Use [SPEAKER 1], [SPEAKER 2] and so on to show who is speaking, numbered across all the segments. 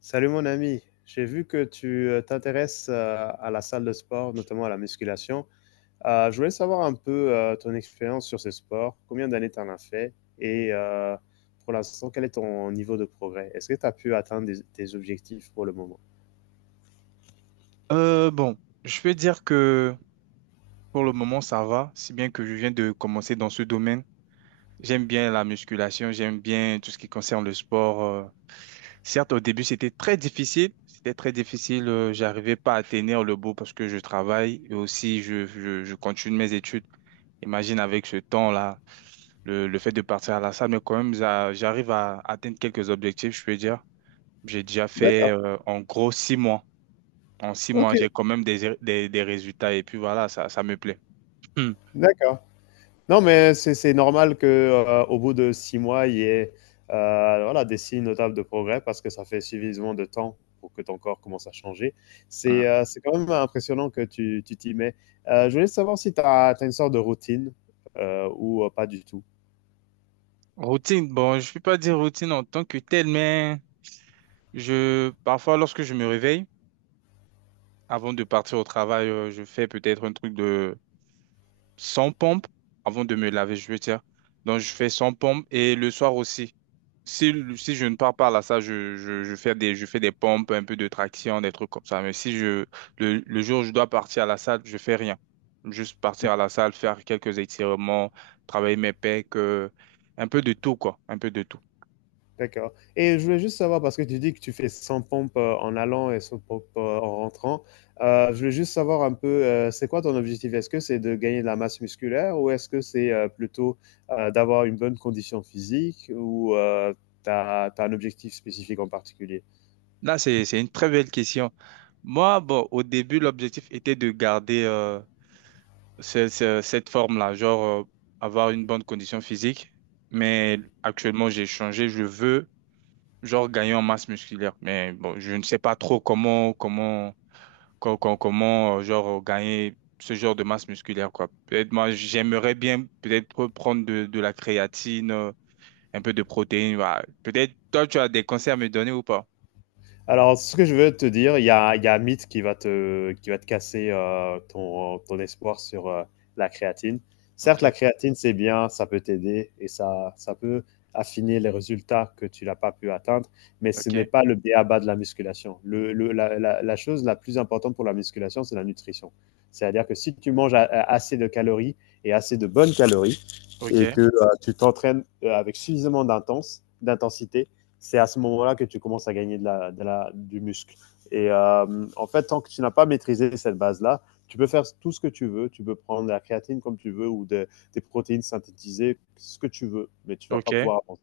[SPEAKER 1] Salut mon ami, j'ai vu que tu t'intéresses à la salle de sport, notamment à la musculation. Je voulais savoir un peu ton expérience sur ce sport, combien d'années tu en as fait et pour l'instant, quel est ton niveau de progrès? Est-ce que tu as pu atteindre tes objectifs pour le moment?
[SPEAKER 2] Bon, je peux dire que pour le moment, ça va, si bien que je viens de commencer dans ce domaine. J'aime bien la musculation, j'aime bien tout ce qui concerne le sport. Certes, au début, c'était très difficile. C'était très difficile. J'arrivais pas à tenir le bout parce que je travaille et aussi je continue mes études. Imagine avec ce temps-là, le fait de partir à la salle, mais quand même, j'arrive à atteindre quelques objectifs, je peux dire. J'ai déjà fait,
[SPEAKER 1] D'accord,
[SPEAKER 2] en gros 6 mois. En six
[SPEAKER 1] ok,
[SPEAKER 2] mois, j'ai quand même des résultats et puis voilà, ça me plaît. Hmm.
[SPEAKER 1] d'accord. Non, mais c'est normal que, au bout de 6 mois, il y ait voilà, des signes notables de progrès parce que ça fait suffisamment de temps pour que ton corps commence à changer.
[SPEAKER 2] Hmm.
[SPEAKER 1] C'est quand même impressionnant que tu t'y mets. Je voulais savoir si tu as une sorte de routine, ou, pas du tout?
[SPEAKER 2] Routine, bon, je ne peux pas dire routine en tant que telle, mais parfois, lorsque je me réveille, avant de partir au travail, je fais peut-être un truc de 100 pompes avant de me laver, je veux dire. Donc, je fais 100 pompes et le soir aussi. Si je ne pars pas là, ça, je fais des pompes, un peu de traction, des trucs comme ça. Mais si le jour où je dois partir à la salle, je fais rien. Juste partir à la salle, faire quelques étirements, travailler mes pecs, un peu de tout, quoi. Un peu de tout.
[SPEAKER 1] D'accord. Et je voulais juste savoir, parce que tu dis que tu fais 100 pompes en allant et 100 pompes en rentrant, je voulais juste savoir un peu, c'est quoi ton objectif? Est-ce que c'est de gagner de la masse musculaire ou est-ce que c'est plutôt d'avoir une bonne condition physique ou t'as un objectif spécifique en particulier?
[SPEAKER 2] Là, c'est une très belle question. Moi, bon, au début, l'objectif était de garder, cette forme-là, genre, avoir une bonne condition physique. Mais actuellement, j'ai changé. Je veux genre gagner en masse musculaire. Mais bon, je ne sais pas trop comment, genre, gagner ce genre de masse musculaire, quoi. Peut-être moi, j'aimerais bien peut-être prendre de la créatine, un peu de protéines. Voilà. Peut-être toi, tu as des conseils à me donner ou pas?
[SPEAKER 1] Alors, ce que je veux te dire, il y a un mythe qui va te casser ton espoir sur la créatine. Certes,
[SPEAKER 2] Ok,
[SPEAKER 1] la créatine, c'est bien, ça peut t'aider et ça peut affiner les résultats que tu n'as pas pu atteindre, mais ce
[SPEAKER 2] ok,
[SPEAKER 1] n'est pas le bien/bas de la musculation. La chose la plus importante pour la musculation, c'est la nutrition. C'est-à-dire que si tu manges assez de calories et assez de bonnes calories et
[SPEAKER 2] ok,
[SPEAKER 1] que tu t'entraînes avec suffisamment d'intensité, c'est à ce moment-là que tu commences à gagner du muscle. En fait, tant que tu n'as pas maîtrisé cette base-là, tu peux faire tout ce que tu veux. Tu peux prendre de la créatine comme tu veux ou des protéines synthétisées, ce que tu veux, mais tu ne vas
[SPEAKER 2] ok,
[SPEAKER 1] pas pouvoir avancer.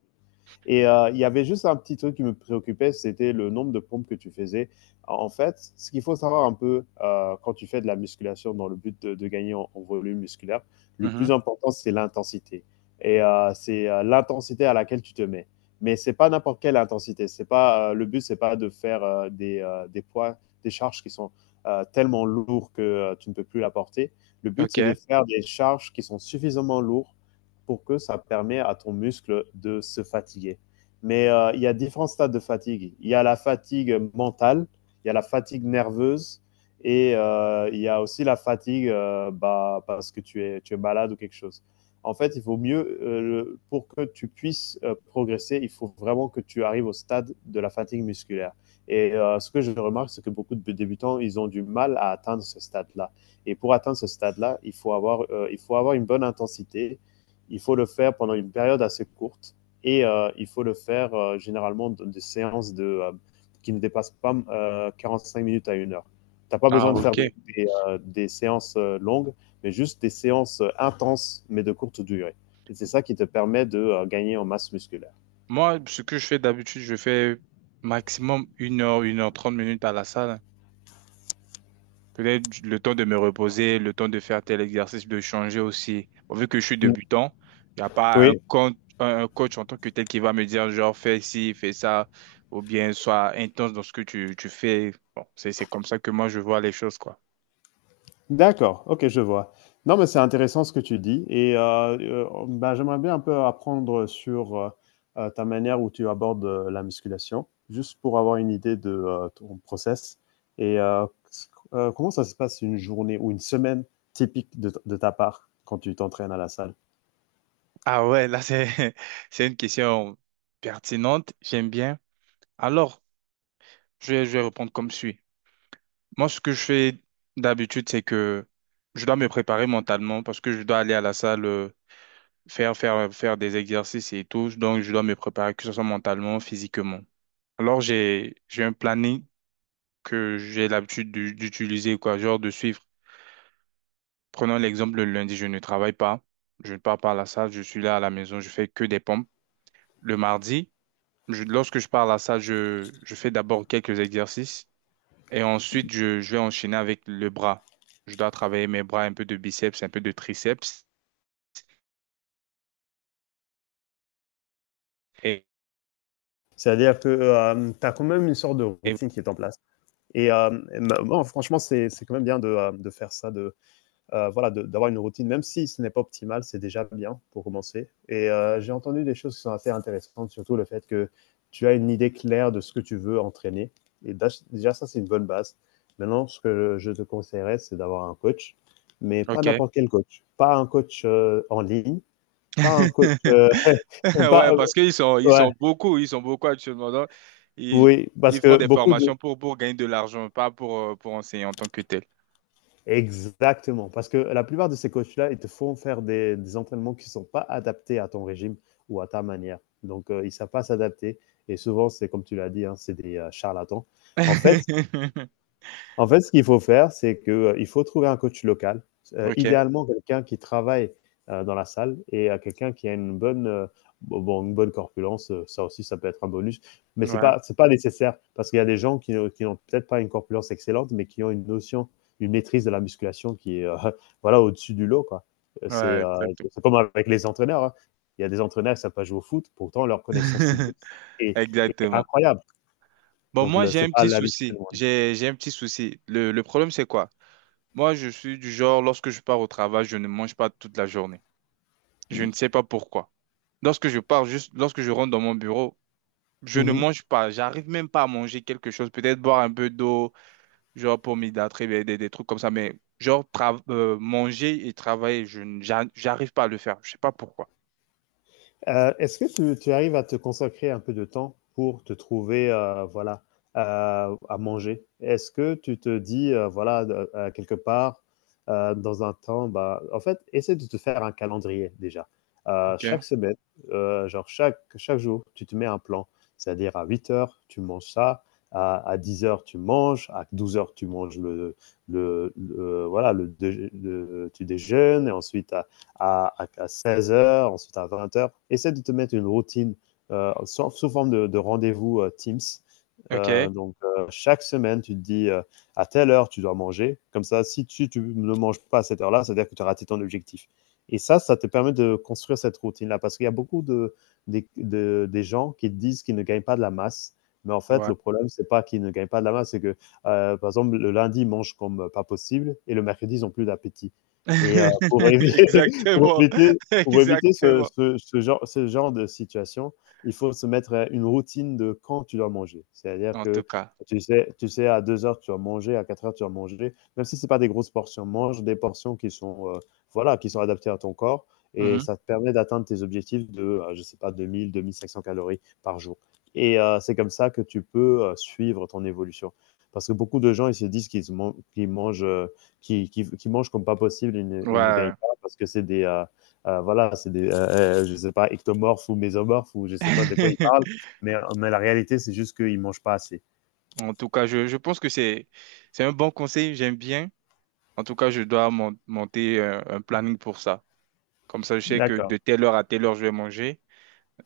[SPEAKER 1] Il y avait juste un petit truc qui me préoccupait, c'était le nombre de pompes que tu faisais. En fait, ce qu'il faut savoir un peu quand tu fais de la musculation dans le but de gagner en volume musculaire, le
[SPEAKER 2] mhm,
[SPEAKER 1] plus important, c'est l'intensité. C'est l'intensité à laquelle tu te mets. Mais c'est pas n'importe quelle intensité. C'est pas le but, c'est pas de faire des poids, des charges qui sont tellement lourds que tu ne peux plus la porter. Le but,
[SPEAKER 2] ok.
[SPEAKER 1] c'est de faire des charges qui sont suffisamment lourdes pour que ça permet à ton muscle de se fatiguer. Mais il y a différents stades de fatigue. Il y a la fatigue mentale, il y a la fatigue nerveuse et il y a aussi la fatigue bah, parce que tu es malade ou quelque chose. En fait, il vaut mieux, pour que tu puisses progresser, il faut vraiment que tu arrives au stade de la fatigue musculaire. Ce que je remarque, c'est que beaucoup de débutants, ils ont du mal à atteindre ce stade-là. Et pour atteindre ce stade-là, il faut avoir une bonne intensité, il faut le faire pendant une période assez courte et il faut le faire généralement de séances de qui ne dépassent pas 45 minutes à une heure. Tu n'as pas
[SPEAKER 2] Ah,
[SPEAKER 1] besoin de faire
[SPEAKER 2] ok.
[SPEAKER 1] des séances longues, mais juste des séances intenses, mais de courte durée. Et c'est ça qui te permet de gagner en masse musculaire.
[SPEAKER 2] Moi, ce que je fais d'habitude, je fais maximum une heure trente minutes à la salle. Peut-être le temps de me reposer, le temps de faire tel exercice, de changer aussi. Bon, vu que je suis débutant, il n'y a pas un
[SPEAKER 1] Oui,
[SPEAKER 2] coach, un coach en tant que tel qui va me dire genre fais ci, fais ça, ou bien sois intense dans ce que tu fais. Bon, c'est comme ça que moi je vois les choses, quoi.
[SPEAKER 1] d'accord, OK, je vois. Non, mais c'est intéressant ce que tu dis et bah, j'aimerais bien un peu apprendre sur, ta manière où tu abordes, la musculation, juste pour avoir une idée de, ton process et c comment ça se passe une journée ou une semaine typique de ta part quand tu t'entraînes à la salle?
[SPEAKER 2] Ah ouais, là c'est, c'est une question pertinente, j'aime bien. Alors, je vais répondre comme suit. Moi, ce que je fais d'habitude, c'est que je dois me préparer mentalement parce que je dois aller à la salle. Faire des exercices et tout. Donc, je dois me préparer, que ce soit mentalement, physiquement. Alors, j'ai un planning que j'ai l'habitude d'utiliser, quoi, genre de suivre. Prenons l'exemple, le lundi, je ne travaille pas. Je ne pars pas à la salle, je suis là à la maison, je fais que des pompes. Le mardi, lorsque je pars à la salle, je fais d'abord quelques exercices et ensuite, je vais enchaîner avec le bras. Je dois travailler mes bras, un peu de biceps, un peu de triceps. Et,
[SPEAKER 1] C'est-à-dire que, tu as quand même une sorte de
[SPEAKER 2] et-
[SPEAKER 1] routine qui est en place et hem, et me franchement, c'est quand même bien de faire ça de voilà, d'avoir une routine, même si ce n'est pas optimal, c'est déjà bien pour commencer. J'ai entendu des choses qui sont assez intéressantes, surtout le fait que tu as une idée claire de ce que tu veux entraîner. Et déjà, ça, c'est une bonne base. Maintenant, ce que je te conseillerais, c'est d'avoir un coach, mais pas
[SPEAKER 2] ok.
[SPEAKER 1] n'importe quel coach. Pas un coach en ligne, pas un coach. Pas,
[SPEAKER 2] Ouais, parce qu'ils sont, ils
[SPEAKER 1] ouais,
[SPEAKER 2] sont beaucoup, ils sont beaucoup actuellement. Donc, ils,
[SPEAKER 1] oui, parce
[SPEAKER 2] ils font
[SPEAKER 1] que
[SPEAKER 2] des
[SPEAKER 1] beaucoup de,
[SPEAKER 2] formations pour gagner de l'argent, pas pour, pour enseigner en tant que tel.
[SPEAKER 1] exactement, parce que la plupart de ces coachs-là, ils te font faire des entraînements qui ne sont pas adaptés à ton régime ou à ta manière. Donc, ils ne savent pas s'adapter. Et souvent, c'est comme tu l'as dit, hein, c'est des charlatans. En fait, en fait, ce qu'il faut faire, c'est que, il faut trouver un coach local,
[SPEAKER 2] Ok,
[SPEAKER 1] idéalement quelqu'un qui travaille, dans la salle et quelqu'un qui a une bonne corpulence, ça aussi, ça peut être un bonus, mais c'est
[SPEAKER 2] ouais,
[SPEAKER 1] pas c'est pas nécessaire parce qu'il y a des gens qui ont peut-être pas une corpulence excellente, mais qui ont une notion, une maîtrise de la musculation qui est, voilà, au-dessus du lot, quoi. Heu, c'est,
[SPEAKER 2] ouais,
[SPEAKER 1] heu,
[SPEAKER 2] exactement.
[SPEAKER 1] c'est comme avec les entraîneurs, hein. Il y a des entraîneurs, ils savent pas jouer au foot, pourtant leur connaissance footballistique est
[SPEAKER 2] Exactement.
[SPEAKER 1] incroyable,
[SPEAKER 2] Bon,
[SPEAKER 1] donc
[SPEAKER 2] moi,
[SPEAKER 1] le
[SPEAKER 2] j'ai
[SPEAKER 1] c'est
[SPEAKER 2] un
[SPEAKER 1] pas
[SPEAKER 2] petit
[SPEAKER 1] l'avis de tout le
[SPEAKER 2] souci.
[SPEAKER 1] monde.
[SPEAKER 2] J'ai un petit souci. Le problème, c'est quoi? Moi, je suis du genre, lorsque je pars au travail, je ne mange pas toute la journée. Je
[SPEAKER 1] Mmh.
[SPEAKER 2] ne sais pas pourquoi. Lorsque je pars, juste lorsque je rentre dans mon bureau, je ne
[SPEAKER 1] Mmh
[SPEAKER 2] mange pas, j'arrive même pas à manger quelque chose, peut-être boire un peu d'eau, genre pour m'hydrater, des trucs comme ça, mais genre manger et travailler, j'arrive pas à le faire, je sais pas pourquoi.
[SPEAKER 1] Euh, Est-ce que tu arrives à te consacrer un peu de temps pour te trouver, voilà, à manger? Est-ce que tu te dis, voilà, de quelque part, dans un temps, bah, en fait, essaie de te faire un calendrier déjà.
[SPEAKER 2] Ok,
[SPEAKER 1] Chaque semaine, genre chaque jour, tu te mets un plan. C'est-à-dire à 8 heures tu manges ça, à 10 heures tu manges, à 12 heures tu manges le voilà, le déj le tu déjeunes et ensuite à 16h, ensuite à 20 heures. Essaie de te mettre une routine sous forme de rendez-vous Teams.
[SPEAKER 2] ok,
[SPEAKER 1] Donc, chaque semaine, tu te dis à telle heure, tu dois manger. Comme ça, si tu ne manges pas à cette heure-là, c'est-à-dire que tu as raté ton objectif. Et ça te permet de construire cette routine-là parce qu'il y a beaucoup des gens qui te disent qu'ils ne gagnent pas de la masse. Mais en fait,
[SPEAKER 2] ouais.
[SPEAKER 1] le problème, c'est pas qu'ils ne gagnent pas de la masse, c'est que, par exemple, le lundi, ils mangent comme pas possible et le mercredi, ils n'ont plus d'appétit. Pour, éviter,
[SPEAKER 2] Exactement,
[SPEAKER 1] pour éviter ce,
[SPEAKER 2] exactement.
[SPEAKER 1] ce- ce genre, ce genre de situation, il faut se mettre une routine de quand tu dois manger. C'est-à-dire
[SPEAKER 2] En tout
[SPEAKER 1] que
[SPEAKER 2] cas.
[SPEAKER 1] tu sais, à 2 heures, tu vas manger, à 4 heures, tu vas manger. Même si c'est pas des grosses portions, mange des portions qui sont, voilà, qui sont adaptées à ton corps et
[SPEAKER 2] Mhm.
[SPEAKER 1] ça te permet d'atteindre tes objectifs de, je sais pas, 2000, 2500 calories par jour. C'est comme ça que tu peux suivre ton évolution. Parce que beaucoup de gens, ils se disent qu'ils mangent, qu'ils mangent comme pas possible et ne gagnent
[SPEAKER 2] Ouais.
[SPEAKER 1] parce que c'est des voilà, c'est des je sais pas ectomorphes ou mésomorphes ou je sais pas de quoi ils parlent, mais la réalité c'est juste qu'ils mangent pas assez.
[SPEAKER 2] En tout cas, je pense que c'est un bon conseil, j'aime bien. En tout cas, je dois monter un planning pour ça. Comme ça, je sais que
[SPEAKER 1] D'accord.
[SPEAKER 2] de telle heure à telle heure, je vais manger.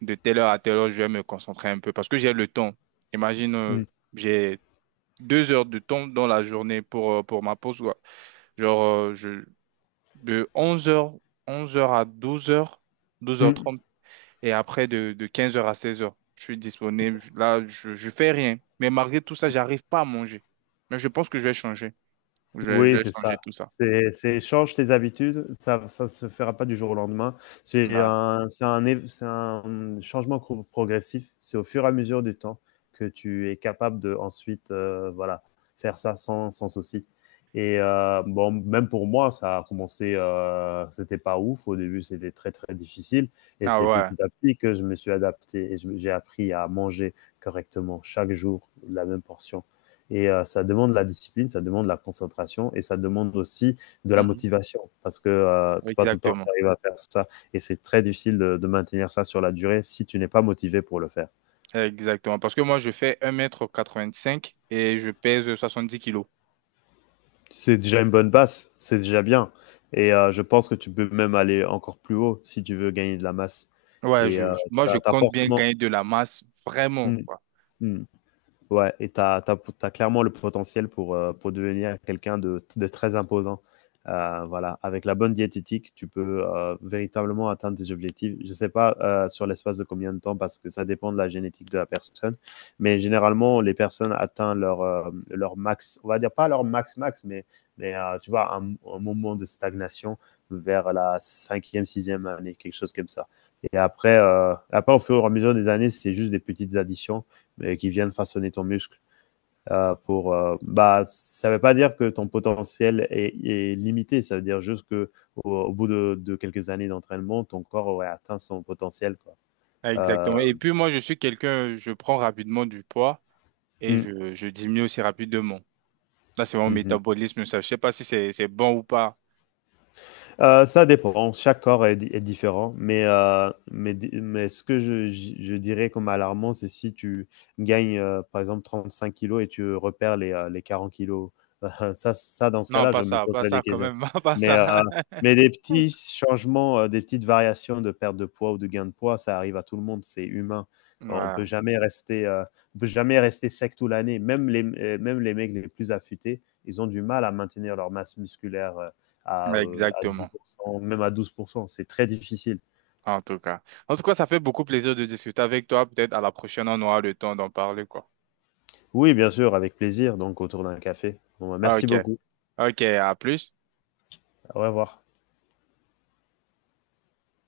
[SPEAKER 2] De telle heure à telle heure, je vais me concentrer un peu parce que j'ai le temps. Imagine,
[SPEAKER 1] Mm.
[SPEAKER 2] j'ai 2 heures de temps dans la journée pour ma pause, quoi. Genre, de onze heures à douze heures douze heures
[SPEAKER 1] Mm.
[SPEAKER 2] trente et après de 15 heures à 16 heures je suis disponible. Là, je fais rien. Mais malgré tout ça, j'arrive pas à manger. Mais je pense que je vais changer. Je vais, je
[SPEAKER 1] Oui,
[SPEAKER 2] vais
[SPEAKER 1] c'est ça.
[SPEAKER 2] changer tout ça.
[SPEAKER 1] C'est change tes habitudes, ça se fera pas du jour au lendemain. C'est
[SPEAKER 2] Ouais.
[SPEAKER 1] un c'est un é c'est un, mmh, changement progressif. C'est au fur et à mesure du temps que tu es capable de ensuite, voilà, faire ça sans souci et bon, même pour moi, ça a commencé, c'était pas ouf. Au début, c'était très, très difficile et
[SPEAKER 2] Ah
[SPEAKER 1] c'est
[SPEAKER 2] ouais.
[SPEAKER 1] petit à petit que je me suis adapté et je me j'ai appris à manger correctement chaque jour la même portion. Ça demande la discipline, ça demande la concentration et ça demande aussi de la
[SPEAKER 2] Mhm.
[SPEAKER 1] motivation parce que c'est pas tout le temps que tu
[SPEAKER 2] Exactement.
[SPEAKER 1] arrives à faire ça et c'est très difficile de maintenir ça sur la durée si tu n'es pas motivé pour le faire.
[SPEAKER 2] Exactement. Parce que moi, je fais 1,85 m et je pèse 70 kilos.
[SPEAKER 1] C'est déjà une bonne base, c'est déjà bien. Je pense que tu peux même aller encore plus haut si tu veux gagner de la masse.
[SPEAKER 2] Ouais,
[SPEAKER 1] Et euh,
[SPEAKER 2] moi,
[SPEAKER 1] Tu
[SPEAKER 2] je
[SPEAKER 1] as,
[SPEAKER 2] compte bien
[SPEAKER 1] forcément...
[SPEAKER 2] gagner de la masse, vraiment,
[SPEAKER 1] Mm,
[SPEAKER 2] quoi.
[SPEAKER 1] mm. Ouais, et tu as, clairement le potentiel pour devenir quelqu'un de très imposant. Voilà, avec la bonne diététique, tu peux véritablement atteindre tes objectifs. Je ne sais pas sur l'espace de combien de temps, parce que ça dépend de la génétique de la personne, mais généralement, les personnes atteignent leur max, on va dire pas leur max-max, mais tu vois, un moment de stagnation vers la cinquième, sixième année, quelque chose comme ça. Et après, après au fur et à mesure des années, c'est juste des petites additions et qui viennent façonner ton muscle. Bah, ça ne veut pas dire que ton potentiel est limité, ça veut dire juste que au bout quelques années d'entraînement, ton corps aurait atteint son potentiel. Quoi.
[SPEAKER 2] Ah,
[SPEAKER 1] Euh,
[SPEAKER 2] Exactement. Et puis, moi, je suis quelqu'un, je prends rapidement du poids et
[SPEAKER 1] mm,
[SPEAKER 2] je diminue aussi rapidement. Là, c'est mon
[SPEAKER 1] mm,
[SPEAKER 2] métabolisme, ça. Je sais pas si c'est bon ou pas.
[SPEAKER 1] Euh, ça dépend. Chaque corps est différent. Mais ce que je dirais comme alarmant, c'est si tu gagnes, par exemple, 35 kilos et tu repères les 40 kilos. Ça, dans ce
[SPEAKER 2] Non,
[SPEAKER 1] cas-là,
[SPEAKER 2] pas
[SPEAKER 1] je me
[SPEAKER 2] ça, pas
[SPEAKER 1] poserais
[SPEAKER 2] ça
[SPEAKER 1] des
[SPEAKER 2] quand
[SPEAKER 1] questions.
[SPEAKER 2] même, pas
[SPEAKER 1] Mais,
[SPEAKER 2] ça.
[SPEAKER 1] euh, mais des petits changements, des petites variations de perte de poids ou de gain de poids, ça arrive à tout le monde. C'est humain. On
[SPEAKER 2] Ouais,
[SPEAKER 1] peut jamais rester, on peut jamais rester sec toute l'année. Même les mecs les plus affûtés, ils ont du mal à maintenir leur masse musculaire
[SPEAKER 2] ouais,
[SPEAKER 1] à dix
[SPEAKER 2] exactement.
[SPEAKER 1] pour cent même à 12%. C'est très difficile.
[SPEAKER 2] En tout cas. En tout cas, ça fait beaucoup plaisir de discuter avec toi. Peut-être à la prochaine, on aura le temps d'en parler, quoi.
[SPEAKER 1] Oui, bien sûr, avec plaisir. Donc, autour d'un café. Bon, bah,
[SPEAKER 2] Ah,
[SPEAKER 1] merci
[SPEAKER 2] Ok,
[SPEAKER 1] beaucoup.
[SPEAKER 2] ok, à plus.
[SPEAKER 1] Au revoir.